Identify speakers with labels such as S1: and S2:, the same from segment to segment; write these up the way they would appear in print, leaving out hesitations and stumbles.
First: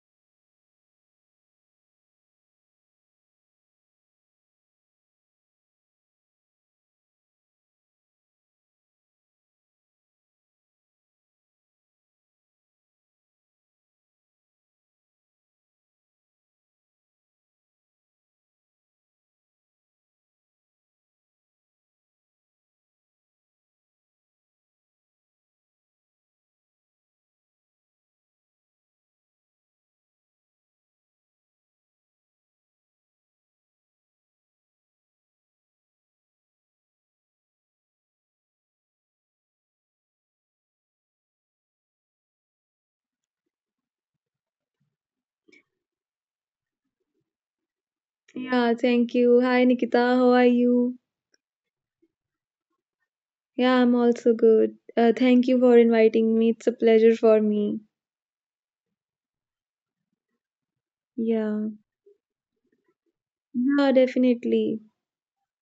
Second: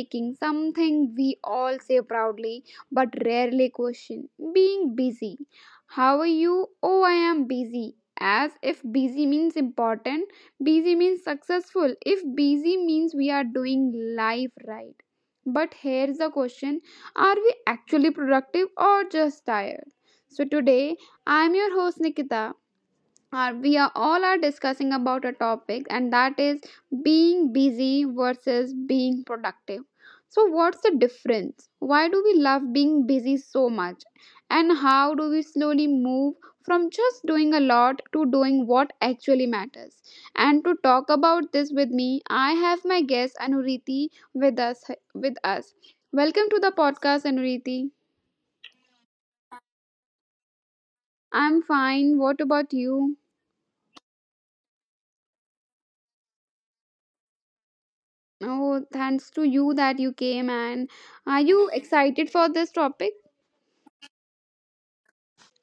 S1: taking something we all say proudly but rarely question, being busy. How are you? Oh, I am busy. As if busy means important, busy means successful, if busy means we are doing life right. But here's the question, are we actually productive or just tired? So today, I'm your host Nikita. Are we are all are discussing about a topic, and that is being busy versus being productive. So what's the difference? Why do we love being busy so much, and how do we slowly move from just doing a lot to doing what actually matters? And to talk about this with me, I have my guest Anuriti with us with us. Welcome to the podcast, Anuriti.
S2: Yeah, thank you. Hi, Nikita. How are you?
S1: I'm fine, what about you?
S2: Yeah, I'm also good. Thank you for inviting me. It's a pleasure for me.
S1: Oh, thanks to you that you came. And are you
S2: Yeah.
S1: excited for this topic?
S2: Yeah, definitely.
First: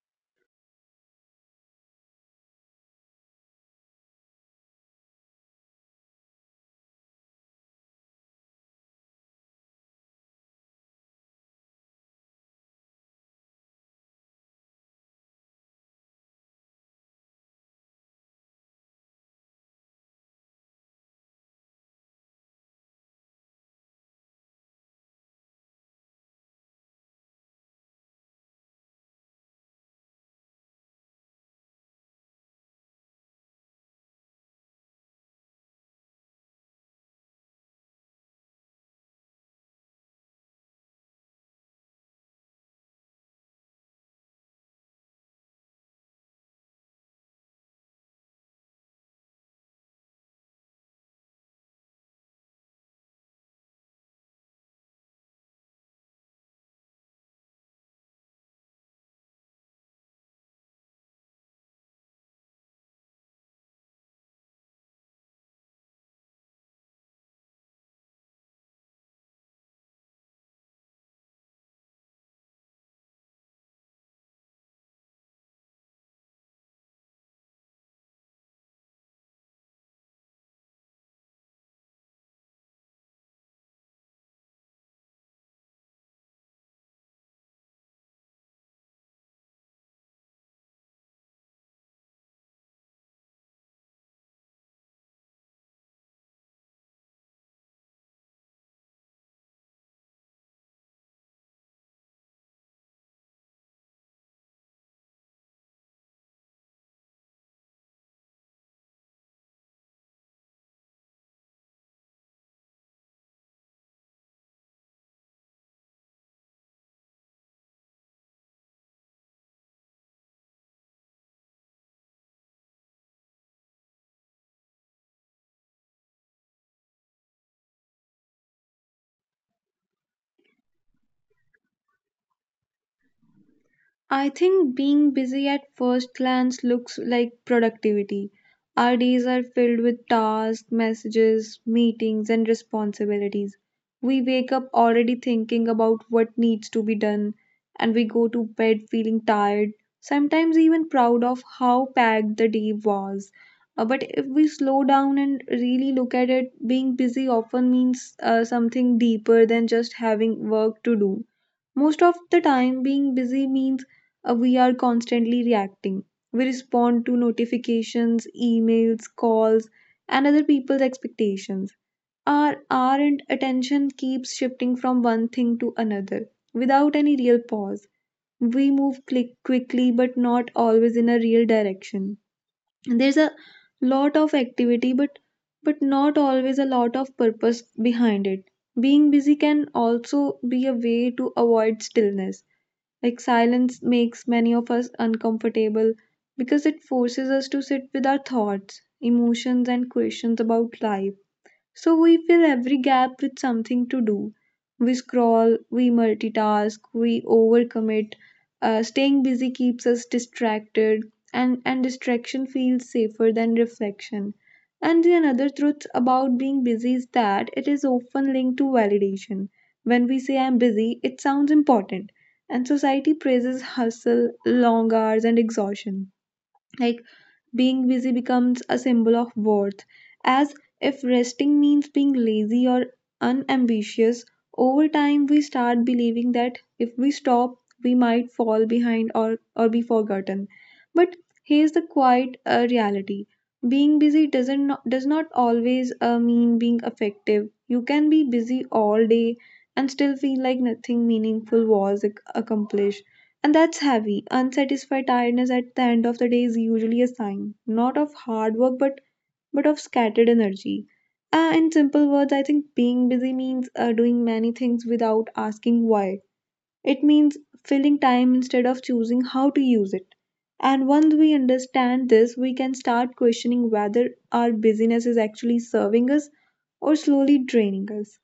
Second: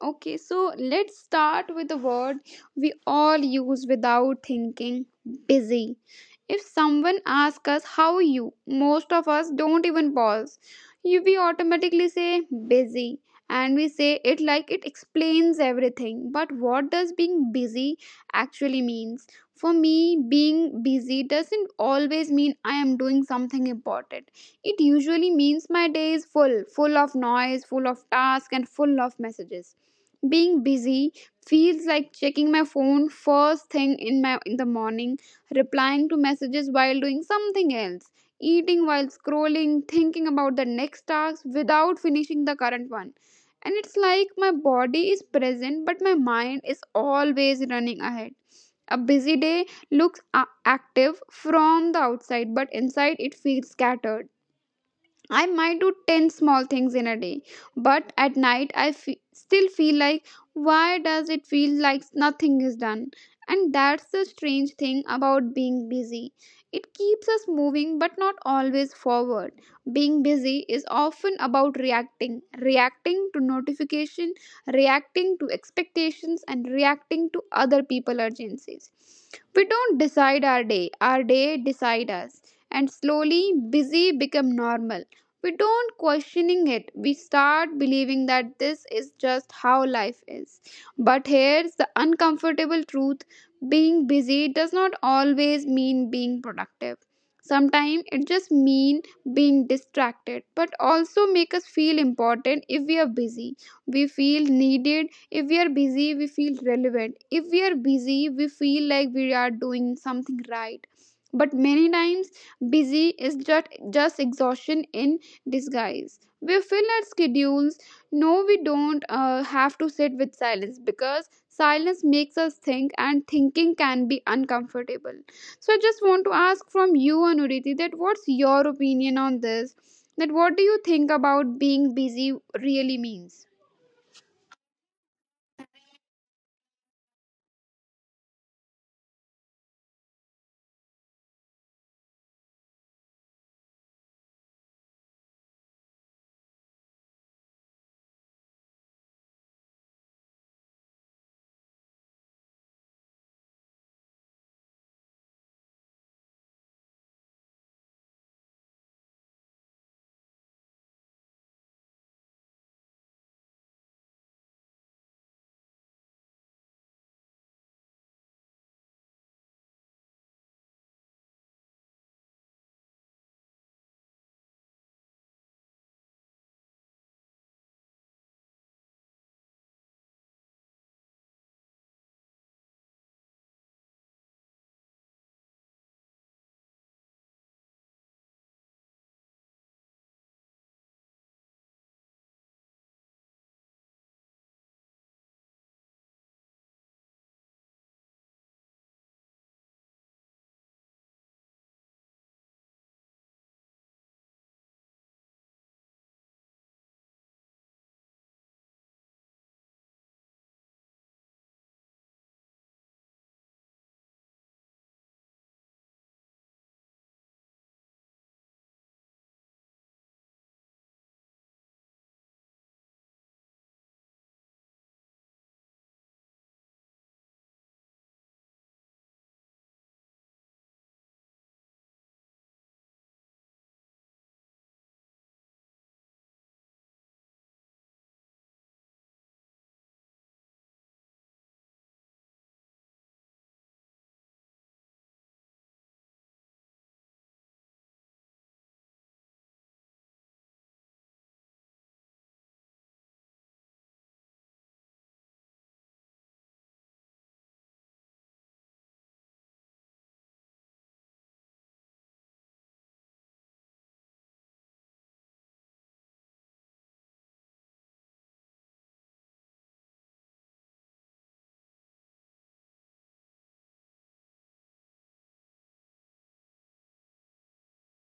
S1: Okay, so let's start with a word we all use without thinking, busy. If someone asks us how you, most of us don't even pause. You we automatically say busy, and we say it like it explains everything. But what does being busy actually means? For me, being busy doesn't always mean I am doing something important. It usually means my day is full, full of noise, full of tasks, and full of messages. Being busy feels like checking my phone first thing in the morning, replying to messages while doing something else, eating while scrolling, thinking about the next task without finishing the current one. And it's like my body is present, but my mind is always running ahead. A busy day looks active from the outside, but inside it feels scattered. I might do 10 small things in a day, but at night I still feel like, why does it feel like nothing is done? And that's the strange thing about being busy. It keeps us moving but not always forward. Being busy is often about reacting, reacting to notification, reacting to expectations, and reacting to other people urgencies. We don't decide our day decide us. And slowly busy become normal, we don't questioning it, we start believing that this is just how life is. But here's the uncomfortable truth, being busy does not always mean being productive. Sometimes it just mean being distracted, but also make us feel important. If we are busy we feel needed, if we are busy we feel relevant, if we are busy we feel like we are doing something right. But many times, busy is just exhaustion in disguise. We fill our schedules. No, we don't have to sit with silence because silence makes us think, and thinking can be uncomfortable. So I just want to ask from you, Anuriti, that what's your opinion on this? That what do you think about being busy really means?
S2: I think being busy at first glance looks like productivity. Our days are filled with tasks, messages, meetings, and responsibilities. We wake up already thinking about what needs to be done, and we go to bed feeling tired, sometimes even proud of how packed the day was. But if we slow down and really look at it, being busy often means something deeper than just having work to do. Most of the time, being busy means we are constantly reacting. We respond to notifications, emails, calls, and other people's expectations. Our and attention keeps shifting from one thing to another without any real pause. We move click quickly, but not always in a real direction. There's a lot of activity, but not always a lot of purpose behind it. Being busy can also be a way to avoid stillness, like silence makes many of us uncomfortable because it forces us to sit with our thoughts, emotions, and questions about life. So we fill every gap with something to do. We scroll, we multitask, we overcommit. Staying busy keeps us distracted, and distraction feels safer than reflection. And the another truth about being busy is that it is often linked to validation. When we say I'm busy, it sounds important, and society praises hustle, long hours, and exhaustion. Like being busy becomes a symbol of worth, as if resting means being lazy or unambitious. Over time, we start believing that if we stop, we might fall behind or be forgotten. But here's the quiet reality: being busy does not always mean being effective. You can be busy all day and still feel like nothing meaningful was accomplished. And that's heavy. Unsatisfied tiredness at the end of the day is usually a sign, not of hard work, but of scattered energy. In simple words, I think being busy means doing many things without asking why. It means filling time instead of choosing how to use it. And once we understand this, we can start questioning whether our busyness is actually serving us or slowly draining us.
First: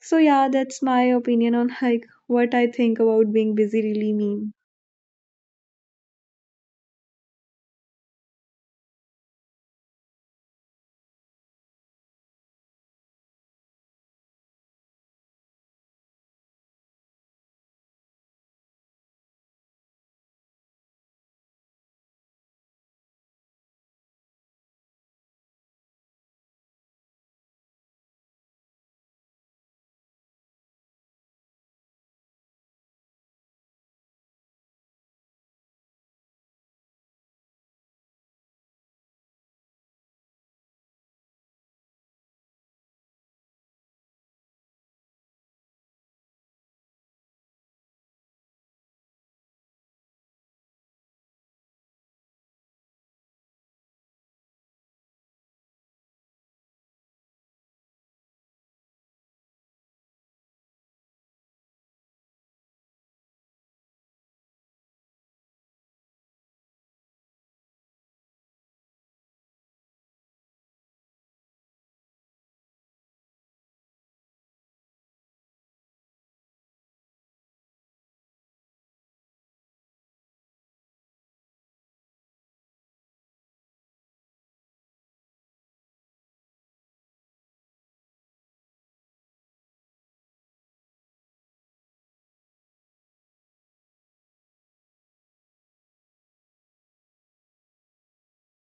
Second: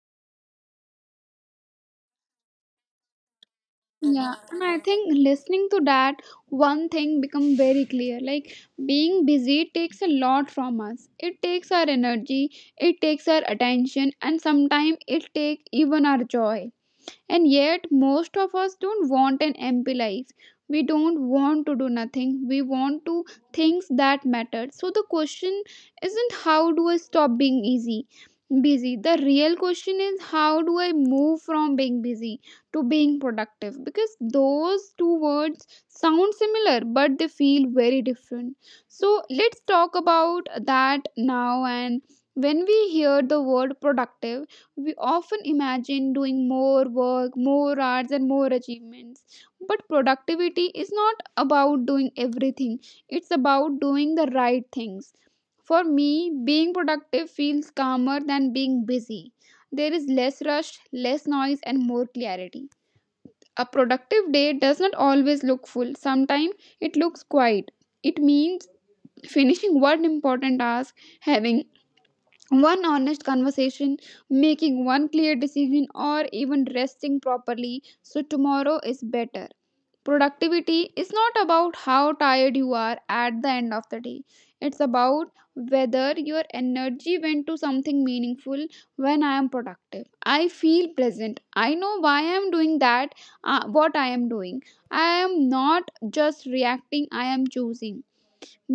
S2: So, yeah, that's my opinion on like what I think about being busy really
S1: Yeah,
S2: means.
S1: and I think listening to that, one thing become very clear. Like being busy takes a lot from us. It takes our energy, it takes our attention, and sometimes it takes even our joy. And yet, most of us don't want an empty life. We don't want to do nothing. We want to things that matter. So the question isn't how do I stop being easy, busy. The real question is how do I move from being busy to being productive? Because those two words sound similar, but they feel very different. So let's talk about that now. And when we hear the word productive, we often imagine doing more work, more hours, and more achievements. But productivity is not about doing everything, it's about doing the right things. For me, being productive feels calmer than being busy. There is less rush, less noise, and more clarity. A productive day does not always look full, sometimes it looks quiet. It means finishing one important task, having one honest conversation, making one clear decision, or even resting properly so tomorrow is better. Productivity is not about how tired you are at the end of the day, it's about whether your energy went to something meaningful. When I am productive, I feel pleasant. I know why I am doing that, what I am doing. I am not just reacting, I am choosing.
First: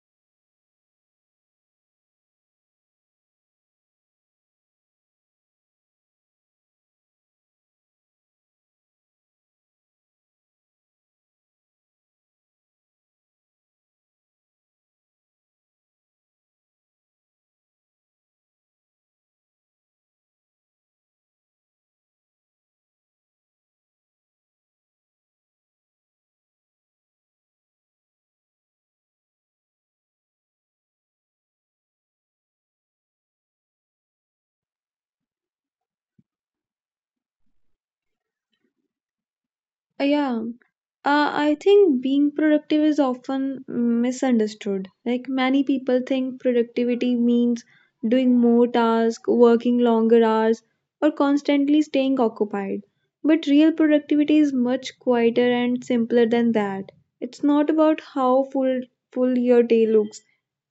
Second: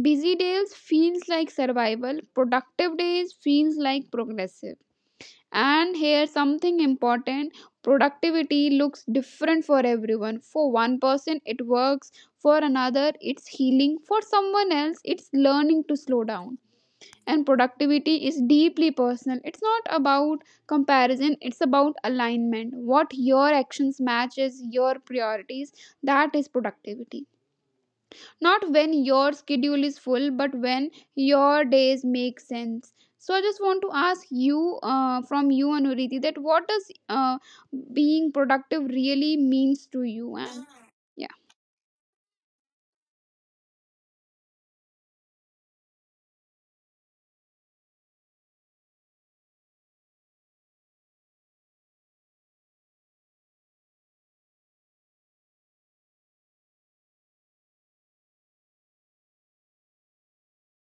S1: Busy days feels like survival, productive days feels like progressive. And here something important, productivity looks different for everyone. For one person it works, for another it's healing, for someone else it's learning to slow down. And productivity is deeply personal. It's not about comparison, it's about alignment. What your actions matches your priorities, that is productivity, not when your schedule is full but when your days make sense. So I just want to ask you, from you Anuriti, that what does being productive really means to
S2: Uh,
S1: you?
S2: Yeah,
S1: And yeah.
S2: I think being productive is often misunderstood. Like many people think productivity means doing more tasks, working longer hours, or constantly staying occupied. But real productivity is much quieter and simpler than that. It's not about how full your day looks.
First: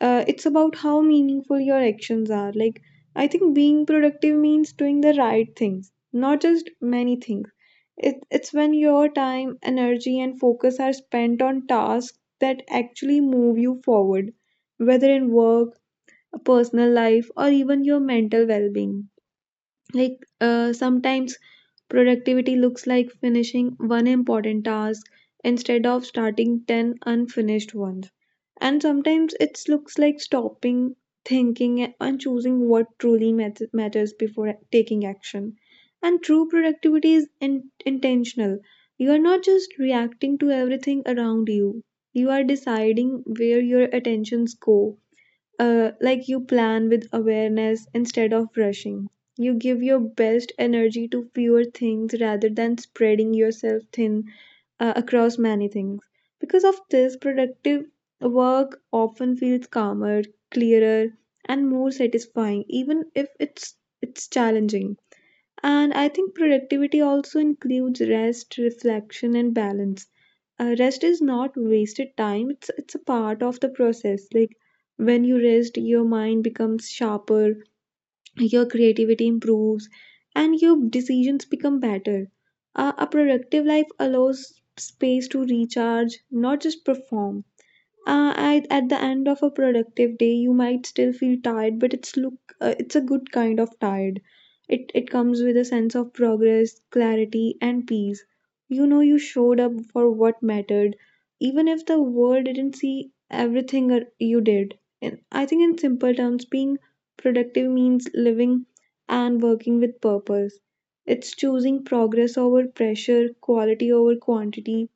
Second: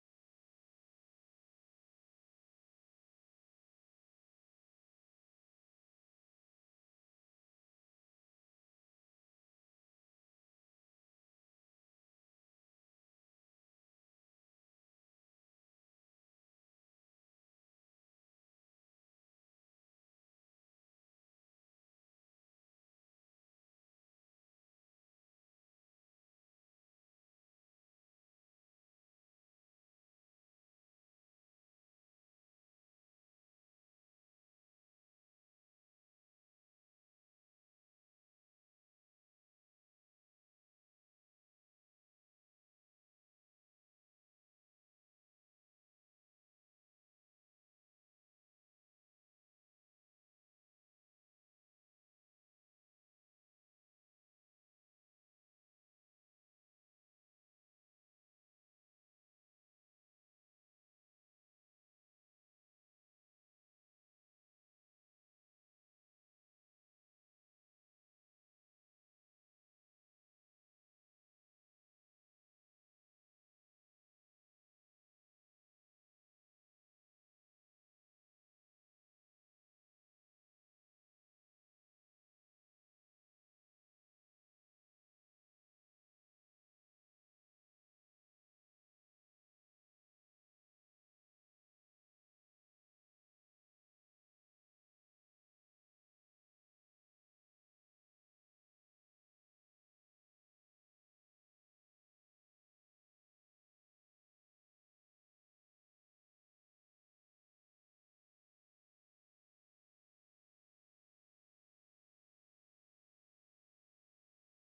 S2: It's about how meaningful your actions are. Like I think being productive means doing the right things, not just many things. It's when your time, energy, and focus are spent on tasks that actually move you forward, whether in work, personal life, or even your mental well being. Sometimes productivity looks like finishing one important task instead of starting 10 unfinished ones, and sometimes it looks like stopping, thinking, and choosing what truly matters before taking action. And true productivity is intentional. You are not just reacting to everything around you, you are deciding where your attentions go. Uh, like you plan with awareness instead of rushing. You give your best energy to fewer things rather than spreading yourself thin across many things. Because of this, productive work often feels calmer, clearer, and more satisfying, even if it's challenging. And I think productivity also includes rest, reflection, and balance. Rest is not wasted time, it's a part of the process. Like when you rest, your mind becomes sharper, your creativity improves, and your decisions become better. A productive life allows space to recharge, not just perform. At the end of a productive day you might still feel tired, but it's a good kind of tired. It comes with a sense of progress, clarity, and peace. You know you showed up for what mattered, even if the world didn't see everything you did. And I think in simple terms, being productive means living and working with purpose. It's choosing progress over pressure, quality over quantity,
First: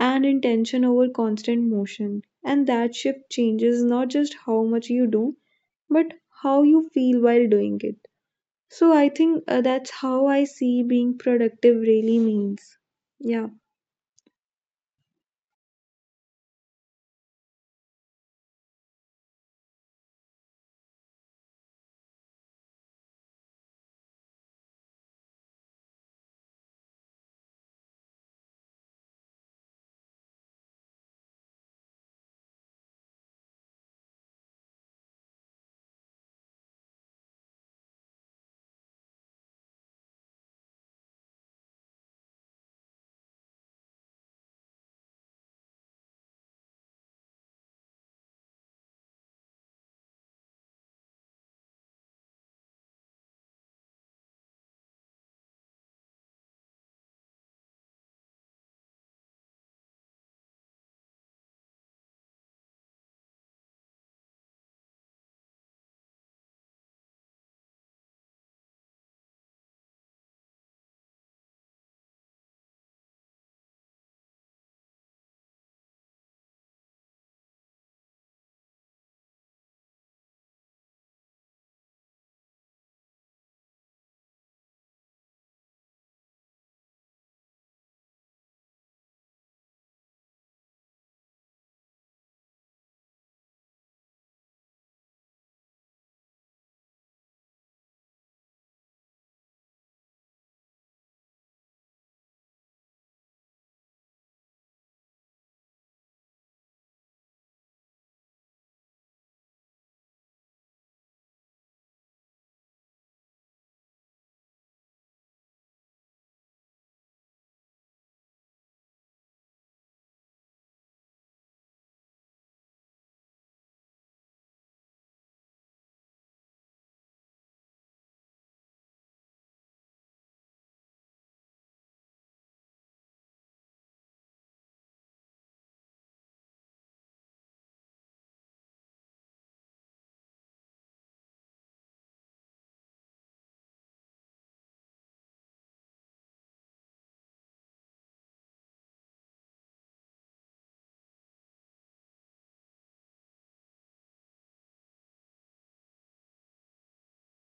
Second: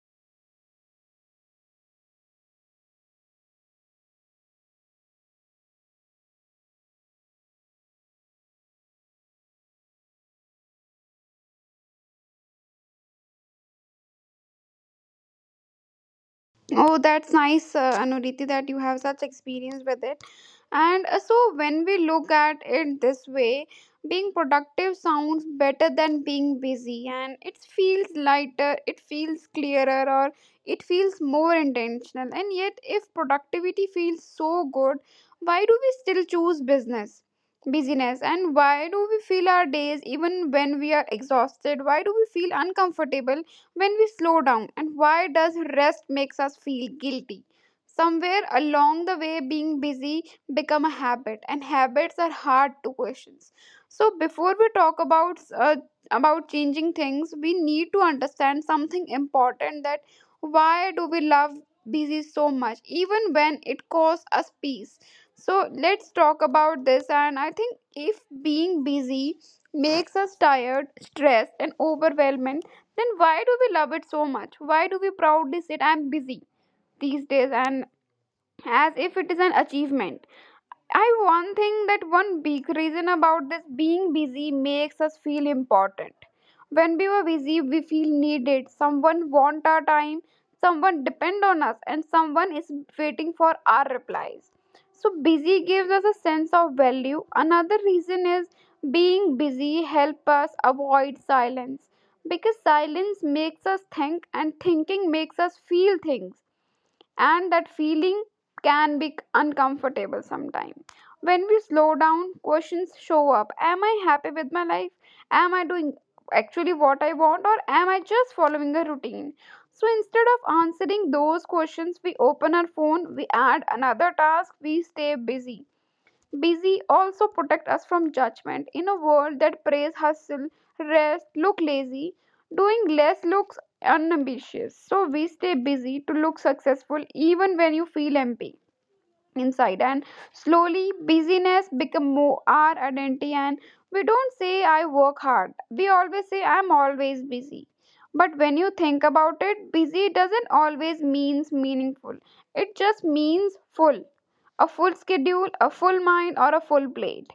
S2: and intention over constant motion. And that shift changes not just how much you do, but how you feel while doing it. So I think that's how I see being productive really means. Yeah.
S1: Oh, that's nice, Anuriti, that you have such experience with it. And so, when we look at it this way, being productive sounds better than being busy, and it feels lighter, it feels clearer, or it feels more intentional. And yet, if productivity feels so good, why do we still choose business? Busyness, and why do we feel our days even when we are exhausted? Why do we feel uncomfortable when we slow down, and why does rest makes us feel guilty? Somewhere along the way being busy become a habit, and habits are hard to question. So before we talk about uh, about changing things, we need to understand something important, that why do we love busy so much even when it costs us peace. So let's talk about this. And I think if being busy makes us tired, stressed, and overwhelmed, then why do we love it so much? Why do we proudly say, I'm busy these days, and as if it is an achievement? I one thing that one big reason about this, being busy makes us feel important. When we were busy, we feel needed. Someone want our time, someone depend on us, and someone is waiting for our replies. So busy gives us a sense of value. Another reason is being busy help us avoid silence, because silence makes us think and thinking makes us feel things, and that feeling can be uncomfortable sometimes. When we slow down, questions show up. Am I happy with my life? Am I doing actually what I want, or am I just following a routine? So instead of answering those questions, we open our phone, we add another task, we stay busy. Busy also protect us from judgment. In a world that praise hustle, rest, look lazy, doing less looks unambitious. So we stay busy to look successful even when you feel empty inside. And slowly busyness become more our identity, and we don't say I work hard, we always say I'm always busy. But when you think about it, busy doesn't always means meaningful, it just means full. A full schedule, a full mind, or a full plate,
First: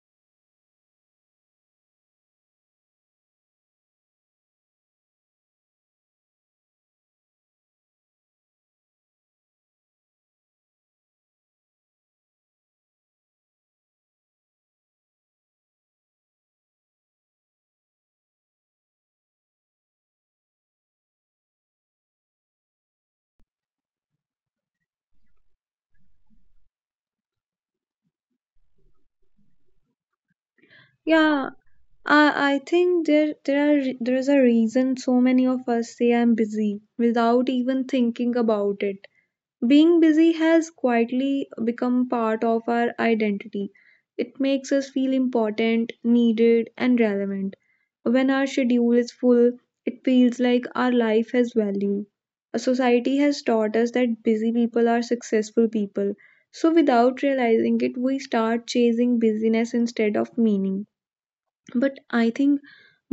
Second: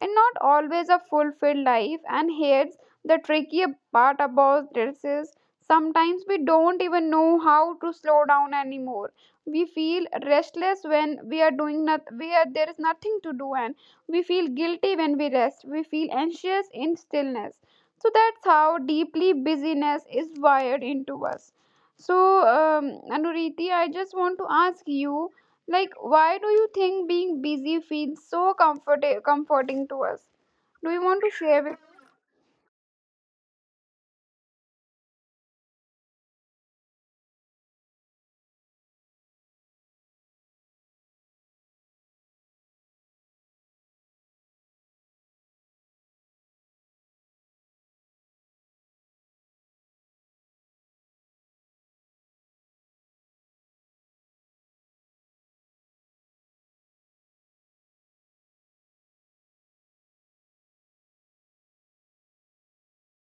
S1: and not always a fulfilled life. And here's the tricky part about this is, sometimes we don't even know how to slow down anymore. We feel restless when we are doing not we are there is nothing to do, and we feel guilty when we rest, we feel anxious in stillness. So that's how deeply busyness is wired into us. So um, Anuriti, I just want to ask you, like why do you think being busy feels so comforting to us? Do you want to
S2: Yeah.
S1: share with...
S2: I think there is a reason so many of us say I'm busy without even thinking about it. Being busy has quietly become part of our identity. It makes us feel important, needed, and relevant. When our schedule is full, it feels like our life has value. A society has taught us that busy people are successful people. So, without realizing it, we start chasing busyness instead of meaning. But I think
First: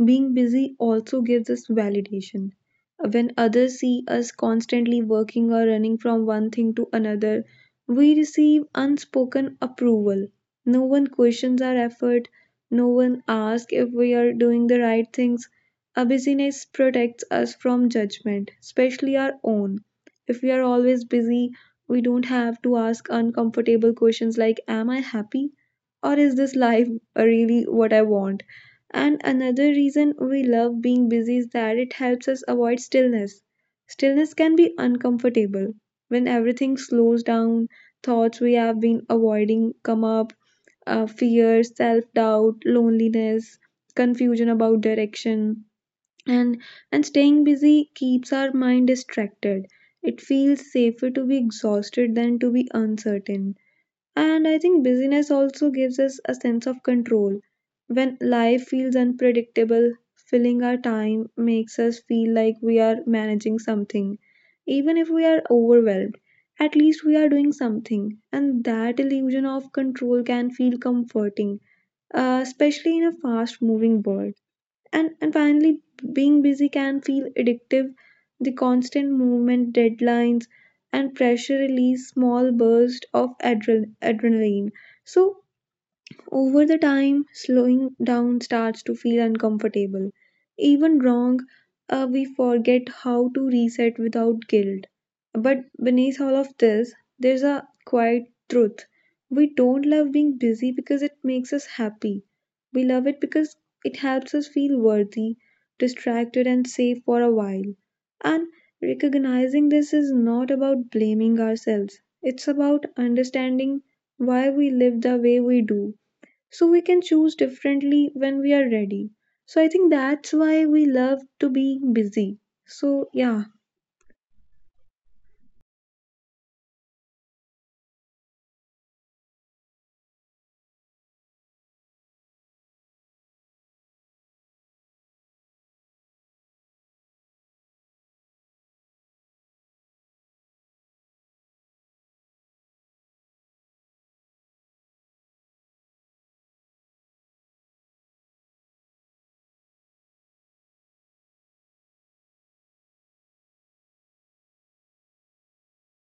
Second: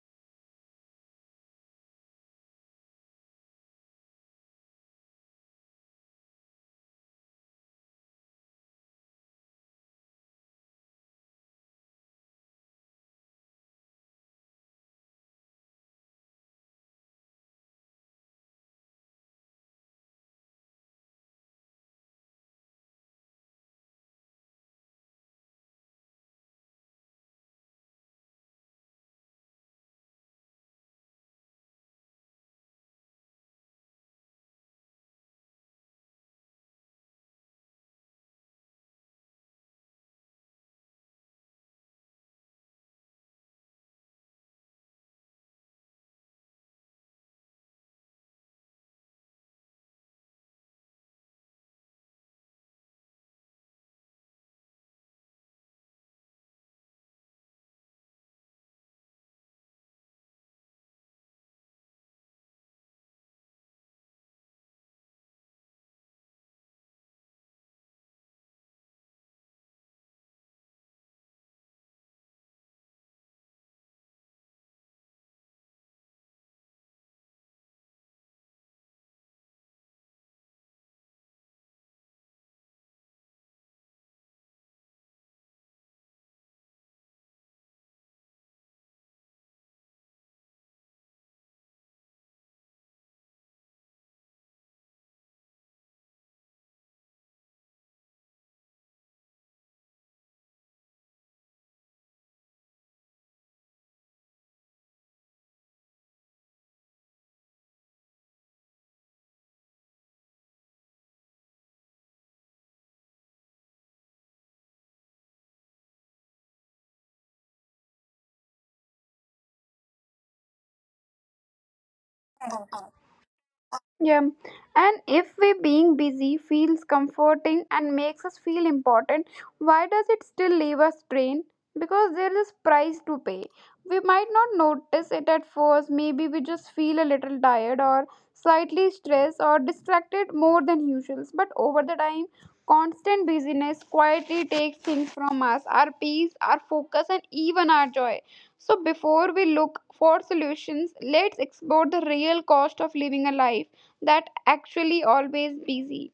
S2: being busy also gives us validation. When others see us constantly working or running from one thing to another, we receive unspoken approval. No one questions our effort, no one asks if we are doing the right things. Our busyness protects us from judgment, especially our own. If we are always busy, we don't have to ask uncomfortable questions like, am I happy? Or is this life really what I want? And another reason we love being busy is that it helps us avoid stillness. Stillness can be uncomfortable. When everything slows down, thoughts we have been avoiding come up: fear, self doubt, loneliness, confusion about direction. And, and staying busy keeps our mind distracted. It feels safer to be exhausted than to be uncertain. And I think busyness also gives us a sense of control. When life feels unpredictable, filling our time makes us feel like we are managing something. Even if we are overwhelmed, at least we are doing something. And that illusion of control can feel comforting, especially in a fast moving world. And finally, being busy can feel addictive. The constant movement, deadlines, and pressure release small bursts of adrenaline. So over the time, slowing down starts to feel uncomfortable. Even wrong. Uh, we forget how to reset without guilt. But beneath all of this, there's a quiet truth. We don't love being busy because it makes us happy. We love it because it helps us feel worthy, distracted, and safe for a while. And recognizing this is not about blaming ourselves, it's about understanding why we live the way we do, so we can choose differently when we are ready. So I think that's why we love to be busy. So yeah.
S1: Yeah. And if we being busy feels comforting and makes us feel important, why does it still leave us drained? Because there is price to pay. We might not notice it at first, maybe we just feel a little tired, or slightly stressed or distracted more than usual. But over the time, constant busyness quietly takes things from us, our peace, our focus, and even our joy. So before we look for solutions, let's explore the real cost of living a life that actually always busy.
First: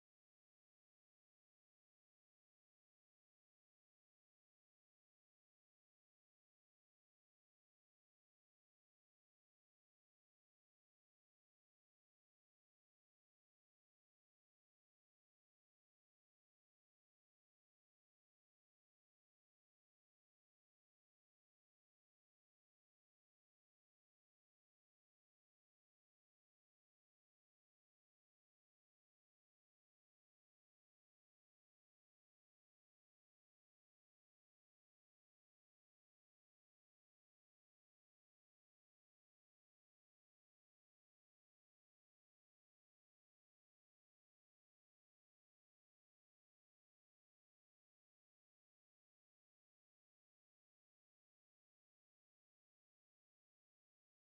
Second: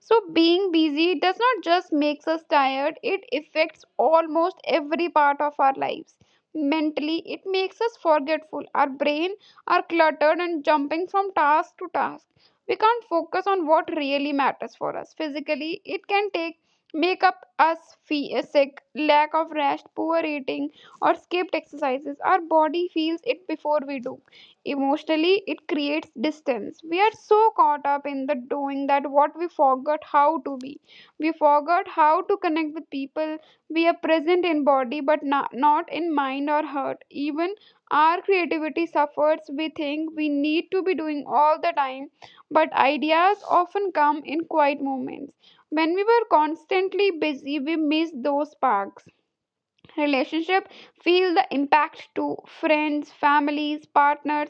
S1: So being busy does not just makes us tired, it affects almost every part of our lives. Mentally, it makes us forgetful. Our brain are cluttered and jumping from task to task. We can't focus on what really matters for us. Physically, it can take make up us feel sick, lack of rest, poor eating, or skipped exercises. Our body feels it before we do. Emotionally, it creates distance. We are so caught up in the doing that what we forgot how to be, we forgot how to connect with people. We are present in body but not in mind or heart. Even our creativity suffers. We think we need to be doing all the time, but ideas often come in quiet moments. When we were constantly busy, we miss those sparks. Relationship feel the impact to friends, families, partners.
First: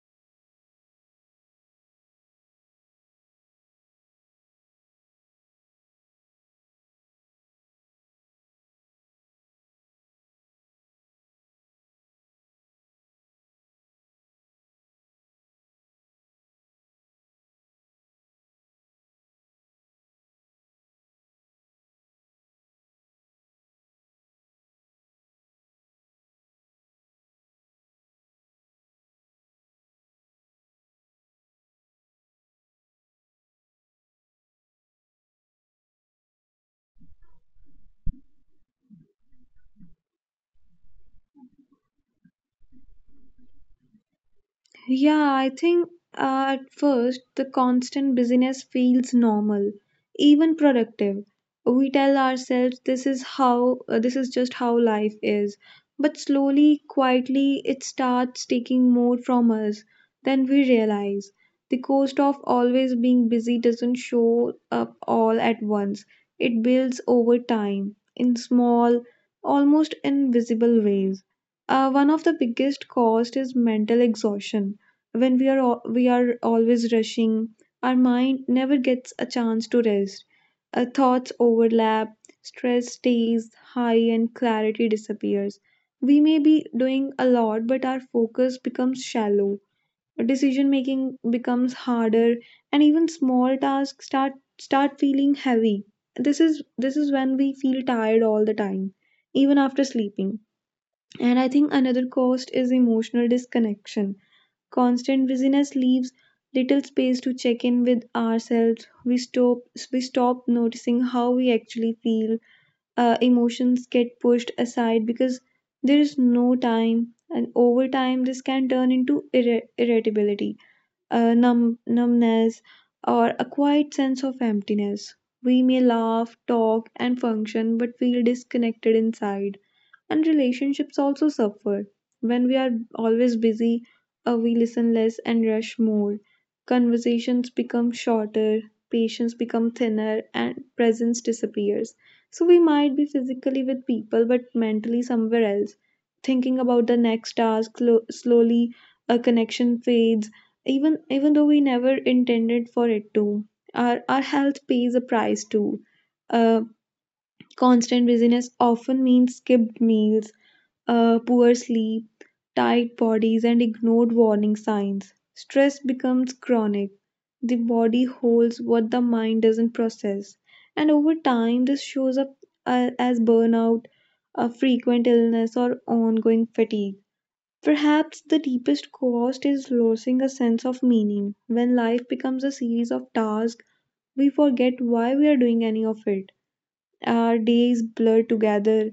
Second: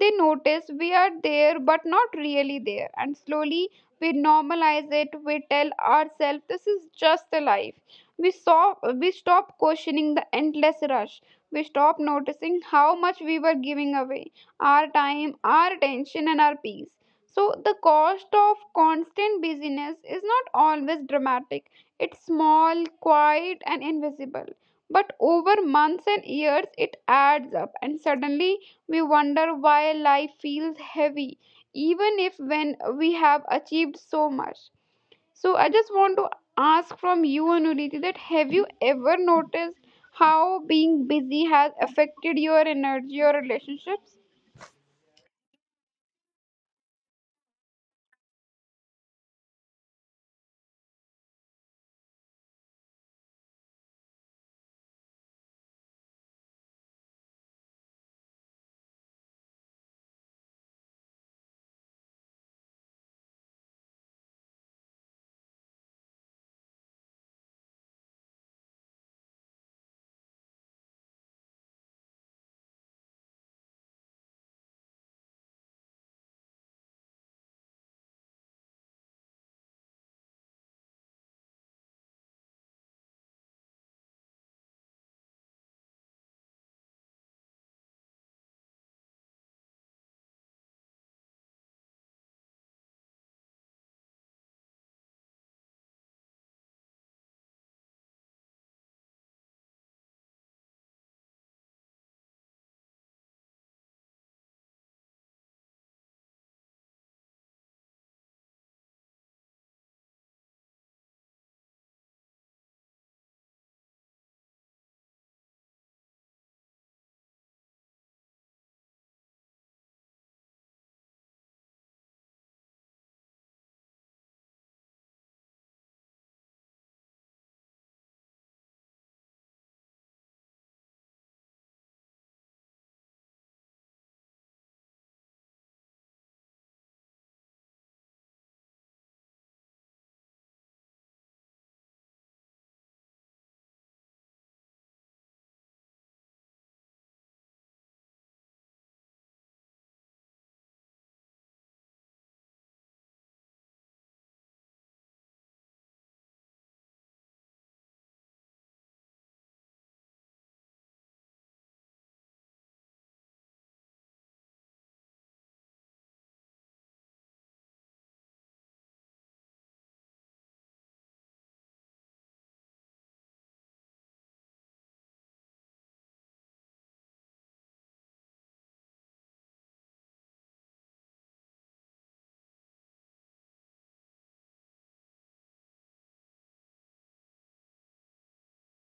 S1: They notice we are there but not really there, and slowly we normalize it. We tell ourselves this is just the life we saw. We stop questioning the endless rush. We stop noticing how much we were giving away: our time, our attention, and our peace. So the cost of constant busyness is not always dramatic. It's small, quiet, and invisible, but over months and years, it adds up, and suddenly we wonder why life feels heavy, even if when we have achieved so much. So, I just want to ask from you, Anuriti, that have you ever noticed how being busy has affected your energy or relationships?
S2: Yeah, I think at first the constant busyness feels normal, even productive. We tell ourselves this is how, this is just how life is. But slowly, quietly, it starts taking more from us than we realize. The cost of always being busy doesn't show up all at once, it builds over time in small, almost invisible ways. One of the biggest cost is mental exhaustion. When we are always rushing, our mind never gets a chance to rest. Our thoughts overlap, stress stays high, and clarity disappears. We may be doing a lot, but our focus becomes shallow. Decision making becomes harder, and even small tasks start feeling heavy. This is this is when we feel tired all the time, even after sleeping. And I think another cost is emotional disconnection. Constant busyness leaves little space to check in with ourselves. We stop noticing how we actually feel. Emotions get pushed aside because there is no time, and over time this can turn into irritability, numbness, or a quiet sense of emptiness. We may laugh, talk, and function, but feel disconnected inside. And relationships also suffer. When we are always busy, we listen less and rush more. Conversations become shorter, patience become thinner, and presence disappears. So we might be physically with people but mentally somewhere else, thinking about the next task. Slowly a connection fades, even though we never intended for it to. Our health pays a price too. Uh, constant busyness often means skipped meals, poor sleep, tight bodies, and ignored warning signs. Stress becomes chronic. The body holds what the mind doesn't process. And over time, this shows up as burnout, a frequent illness, or ongoing fatigue. Perhaps the deepest cost is losing a sense of meaning. When life becomes a series of tasks, we forget why we are doing any of it. Our days blur together.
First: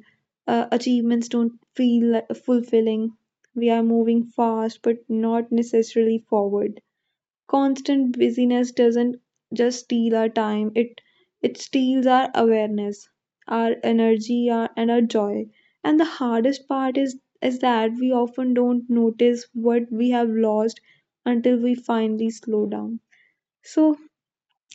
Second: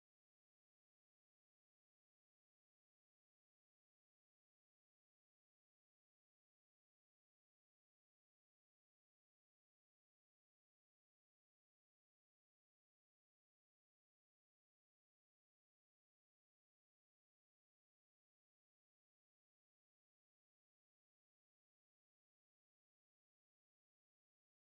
S2: Achievements don't feel fulfilling. We are moving fast, but not necessarily forward. Constant busyness doesn't just steal our time, it steals our awareness, our energy, and our joy. And the hardest part is that we often don't notice what we have lost until we finally slow down. So,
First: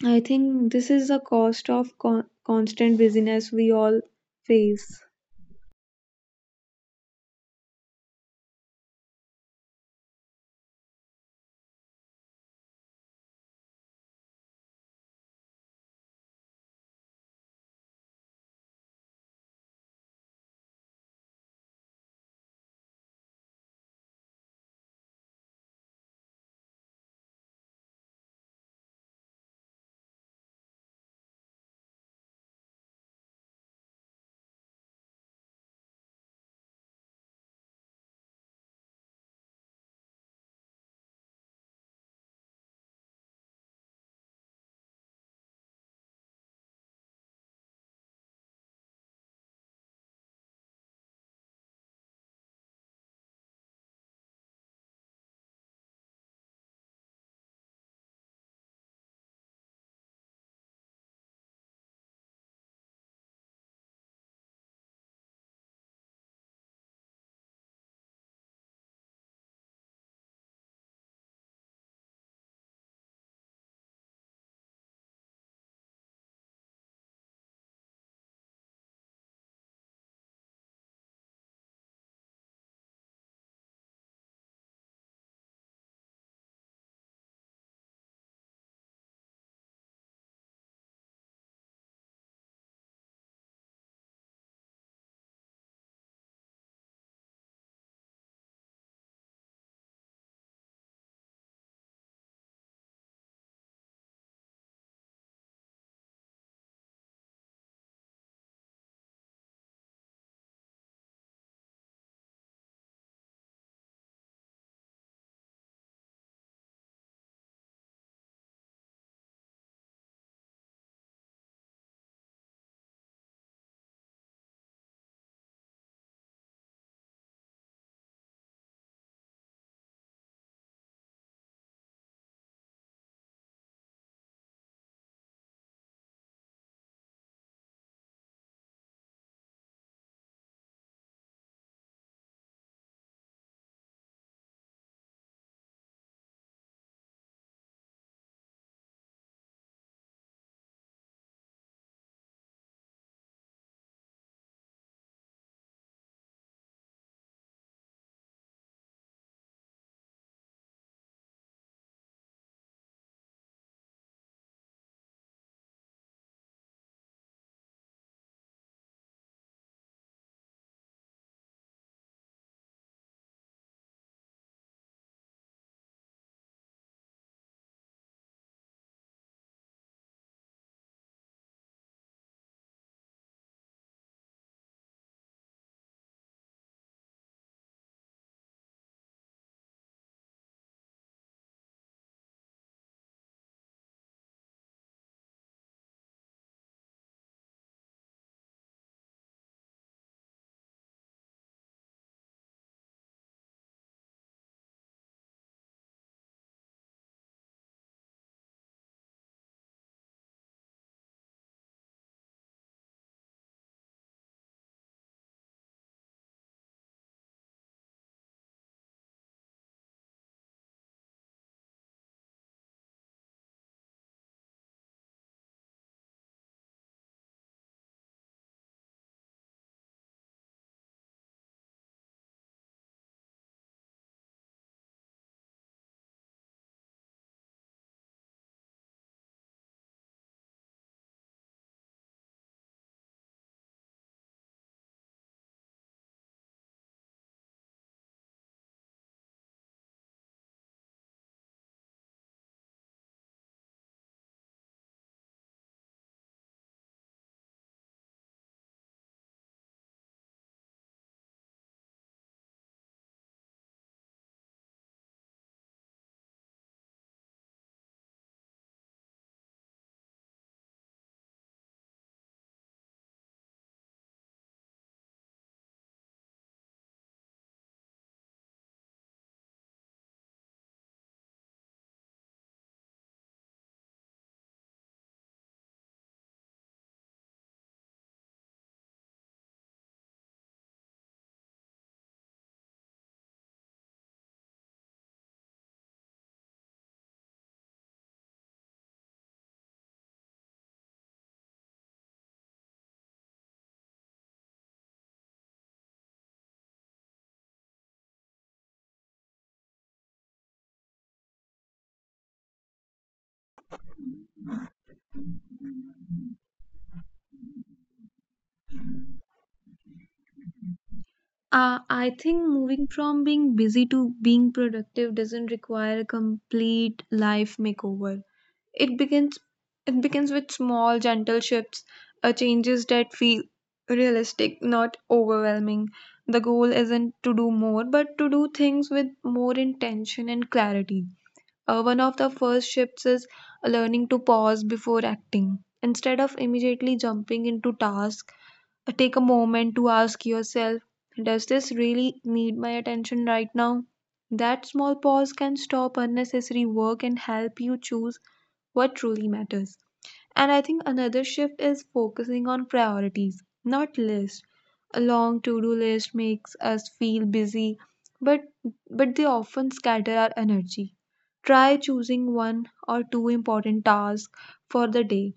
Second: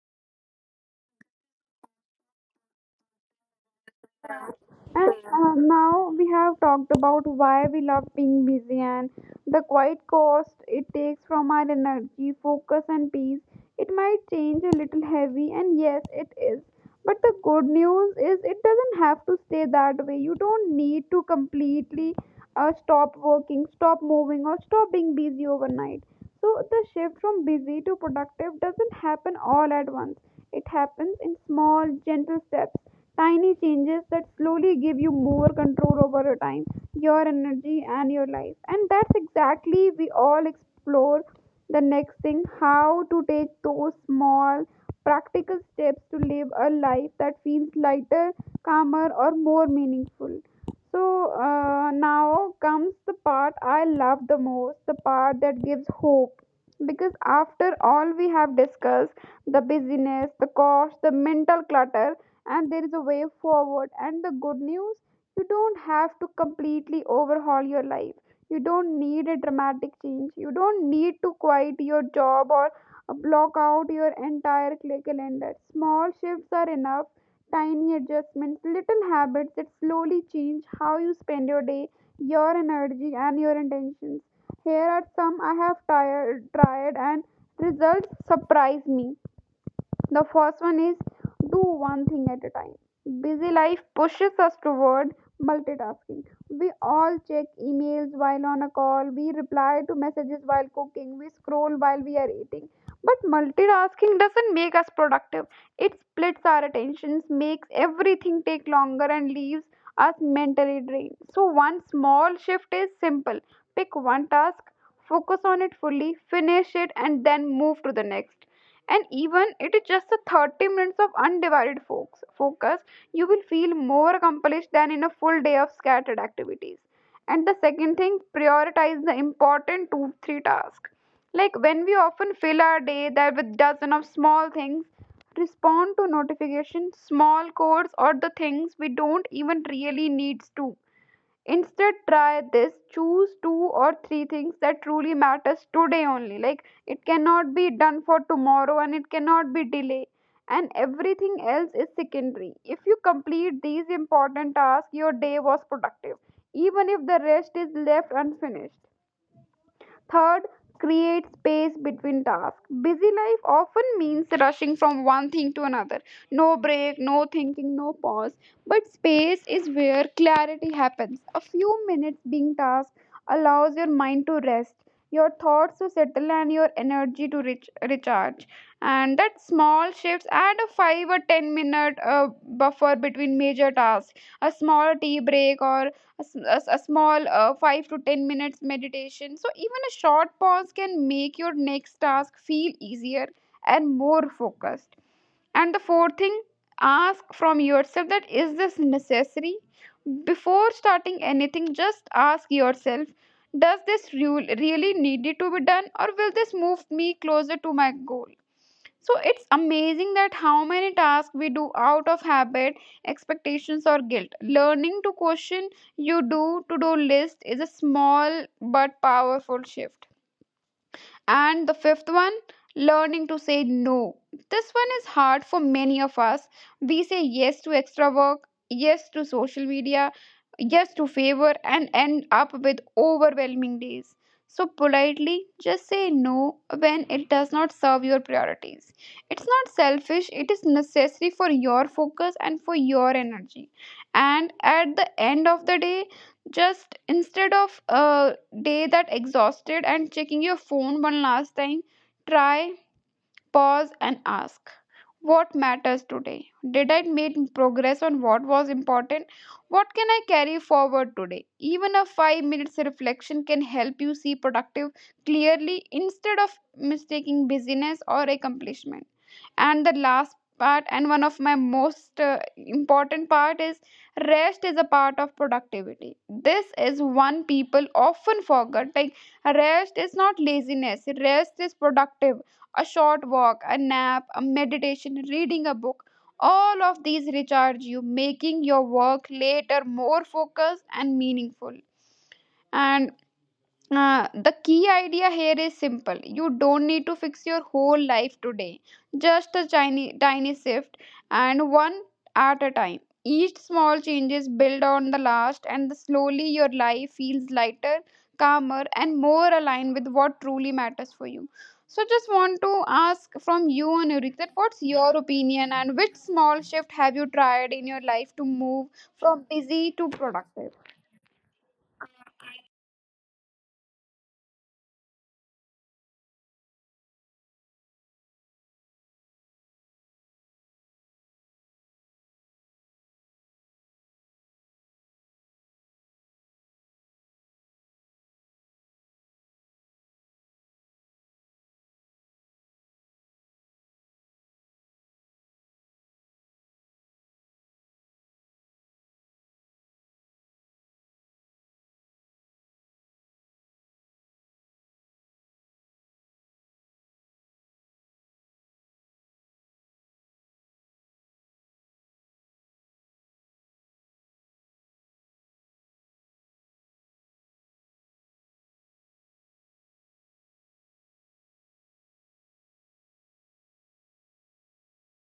S2: I think this is the cost of constant busyness we all face.
S1: And now we have talked about why we love being busy and the quiet cost it takes from our energy, focus, and peace. It might change a little heavy, and yes, it is. But the good news is it doesn't have to stay that way. You don't need to completely stop working, stop moving, or stop being busy overnight. So the shift from busy to productive doesn't happen all at once. It happens in small, gentle steps. Tiny changes that slowly give you more control over your time, your energy, and your life. And that's exactly we all explore the next thing, how to take those small, practical steps to live a life that feels lighter, calmer, or more meaningful. So now comes the part I love the most, the part that gives hope. Because after all we have discussed, the busyness, the cost, the mental clutter, and there is a way forward. And the good news, you don't have to completely overhaul your life. You don't need a dramatic change. You don't need to quit your job or block out your entire calendar. Small shifts are enough. Tiny adjustments, little habits that slowly change how you spend your day, your energy, and your intentions. Here are some I have tired, tried, and results surprise me. The first one is do one thing at a time. Busy life pushes us toward multitasking. We all check emails while on a call, we reply to messages while cooking, we scroll while we are eating. But multitasking doesn't make us productive. It splits our attentions, makes everything take longer, and leaves us mentally drained. So, one small shift is simple: pick one task, focus on it fully, finish it, and then move to the next. And even it is just a 30 minutes of undivided focus, you will feel more accomplished than in a full day of scattered activities. And the second thing, prioritize the important two, three tasks. Like when we often fill our day that with dozen of small things, respond to notifications, small codes, or the things we don't even really need to. Instead, try this: choose two or three things that truly matters today only, like it cannot be done for tomorrow and it cannot be delayed, and everything else is secondary. If you complete these important tasks, your day was productive even if the rest is left unfinished. Third, create space between tasks. Busy life often means rushing from one thing to another. No break, no thinking, no pause. But space is where clarity happens. A few minutes being tasked allows your mind to rest, your thoughts to settle, and your energy to recharge. And that small shifts add a 5 or 10 minute buffer between major tasks. A small tea break or a small 5 to 10 minutes meditation. So even a short pause can make your next task feel easier and more focused. And the fourth thing, ask from yourself that is this necessary. Before starting anything, just ask yourself, does this rule really need it to be done, or will this move me closer to my goal? So it's amazing that how many tasks we do out of habit, expectations, or guilt. Learning to question you do to do list is a small but powerful shift. And the fifth one, learning to say no. This one is hard for many of us. We say yes to extra work, yes to social media, yes to favor, and end up with overwhelming days. So, politely, just say no when it does not serve your priorities. It's not selfish, it is necessary for your focus and for your energy. And at the end of the day, just instead of a day that exhausted and checking your phone one last time, try. Pause and ask, what matters today? Did I make progress on what was important? What can I carry forward today? Even a 5 minutes reflection can help you see productive clearly instead of mistaking busyness or accomplishment. And the last part and one of my most important part is rest is a part of productivity. This is one people often forget. Like, rest is not laziness, rest is productive. A short walk, a nap, a meditation, reading a book. All of these recharge you, making your work later more focused and meaningful. And the key idea here is simple. You don't need to fix your whole life today. Just a tiny, tiny shift, and one at a time. Each small changes build on the last, and slowly your life feels lighter, calmer, and more aligned with what truly matters for you. So, just want to ask from you on Eureka, what's your opinion and which small shift have you tried in your life to move from busy to productive?
S2: I think moving from being busy to being productive doesn't require a complete life makeover. It begins it begins with small gentle shifts, changes that feel realistic, not overwhelming. The goal isn't to do more, but to do things with more intention and clarity. One of the first shifts is learning to pause before acting. Instead of immediately jumping into task, take a moment to ask yourself, does this really need my attention right now? That small pause can stop unnecessary work and help you choose what truly matters. And I think another shift is focusing on priorities, not lists. A long to-do list makes us feel busy, but but they often scatter our energy. Try choosing one or two important tasks for the day,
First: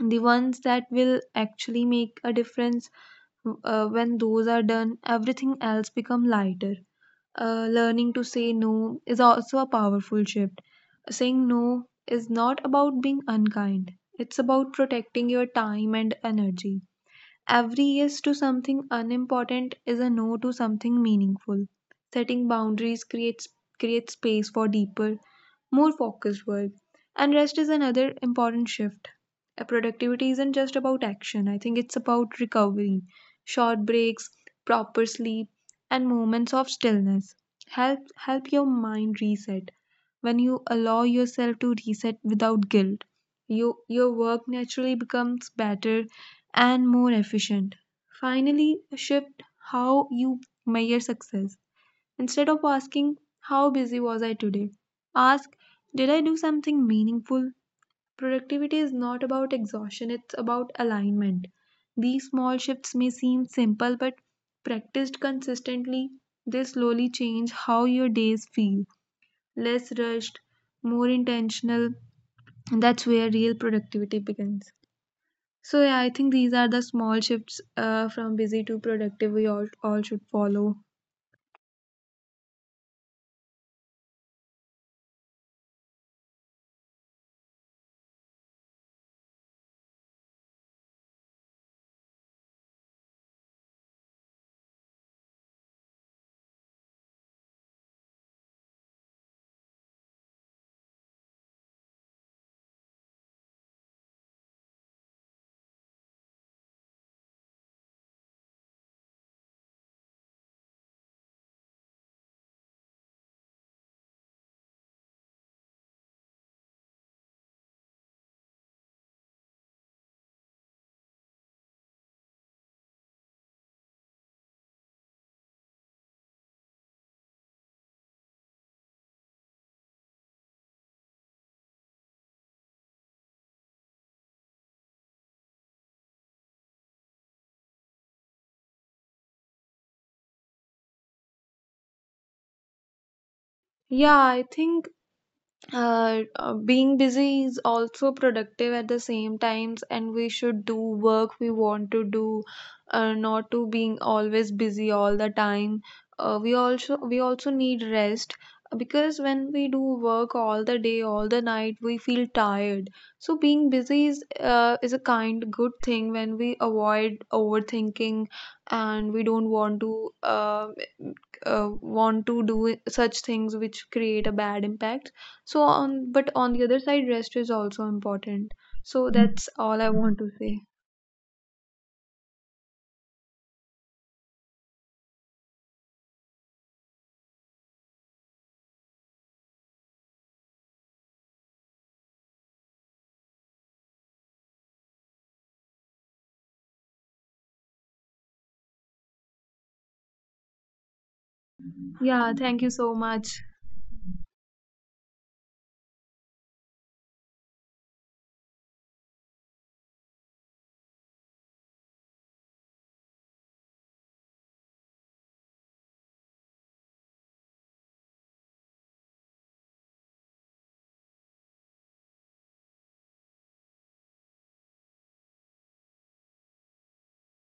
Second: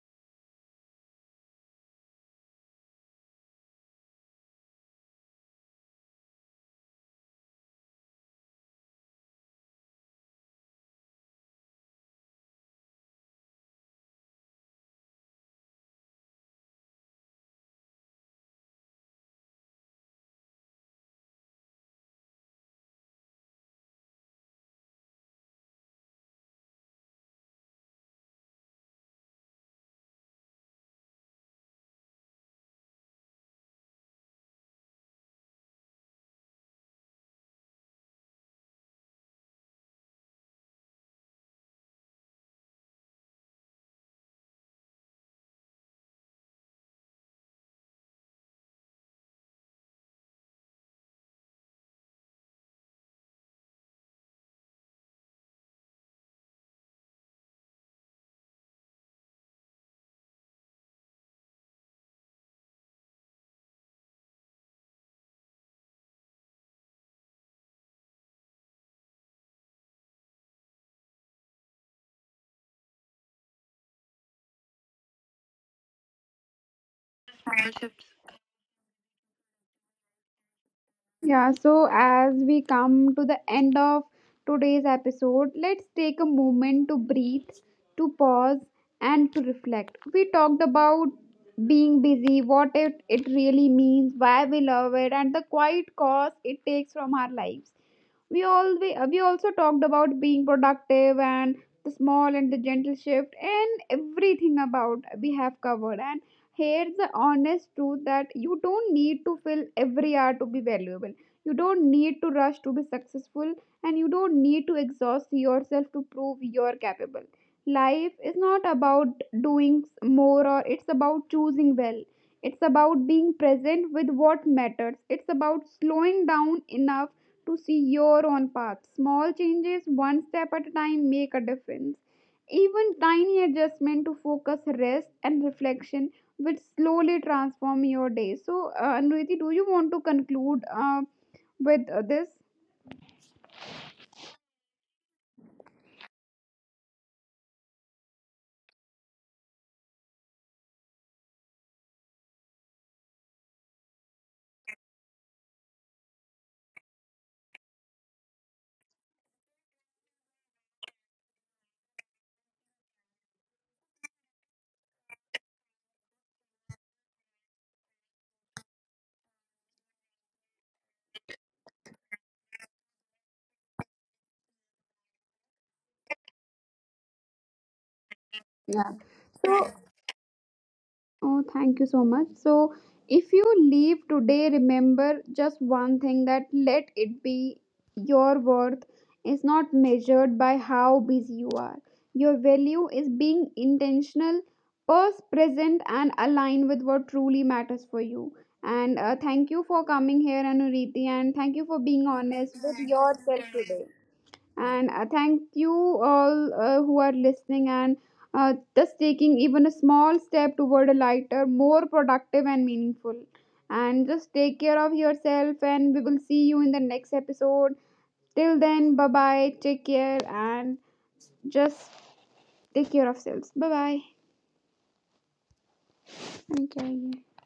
S2: the ones that will actually make a difference. Uh, when those are done, everything else become lighter. Learning to say no is also a powerful shift. Saying no is not about being unkind, it's about protecting your time and energy. Every yes to something unimportant is a no to something meaningful. Setting boundaries creates space for deeper, more focused work. And rest is another important shift. A productivity isn't just about action, I think it's about recovery. Short breaks, proper sleep, and moments of stillness help your mind reset. When you allow yourself to reset without guilt, your work naturally becomes better and more efficient. Finally, shift how you measure success. Instead of asking, how busy was I today? Ask, did I do something meaningful? Productivity is not about exhaustion, it's about alignment. These small shifts may seem simple, but practiced consistently, they slowly change how your days feel: less rushed, more intentional. And that's where real productivity begins. So, yeah, I think these are the small shifts from busy to productive we all should follow.
S1: Yeah, so as we come to the end of today's episode, let's take a moment to breathe, to pause, and to reflect. We talked about being busy, what it really means, why we love it, and the quiet cost it takes from our lives. We also talked about being productive and the small and the gentle shift and everything about we have covered. And here's the honest truth that you don't need to fill every hour to be valuable. You don't need to rush to be successful, and you don't need to exhaust yourself to prove you're capable. Life is not about doing more, or it's about choosing well. It's about being present with what matters. It's about slowing down enough to see your own path. Small changes, one step at a time, make a difference. Even tiny adjustment to focus, rest, and reflection will slowly transform your day. So, Anuriti, do you want to conclude? With this.
S2: Yeah, I think being busy is also productive at the same times, and we should do work we want to do, not to being always busy all the time. We also need rest, because when we do work all the day, all the night, we feel tired. So being busy is a kind good thing when we avoid overthinking and we don't want to do such things which create a bad impact. So on, but on the other side, rest is also important.
S1: Yeah.
S2: So that's
S1: So,
S2: all I want to say.
S1: oh, thank you so much. So, if you leave today, remember just one thing, that let it be your worth is not measured by how busy you are. Your value is being intentional, purse present, and aligned with what truly matters for you. And thank you for coming here, Anuriti, and thank you for being
S2: Yeah,
S1: honest
S2: thank you
S1: with
S2: so much.
S1: yourself today. And thank you all who are listening and just taking even a small step toward a lighter, more productive, and meaningful. And just take care of yourself, and we will see you in the next episode. Till then, bye bye. Take care and just take care of yourselves. Bye bye. Thank you.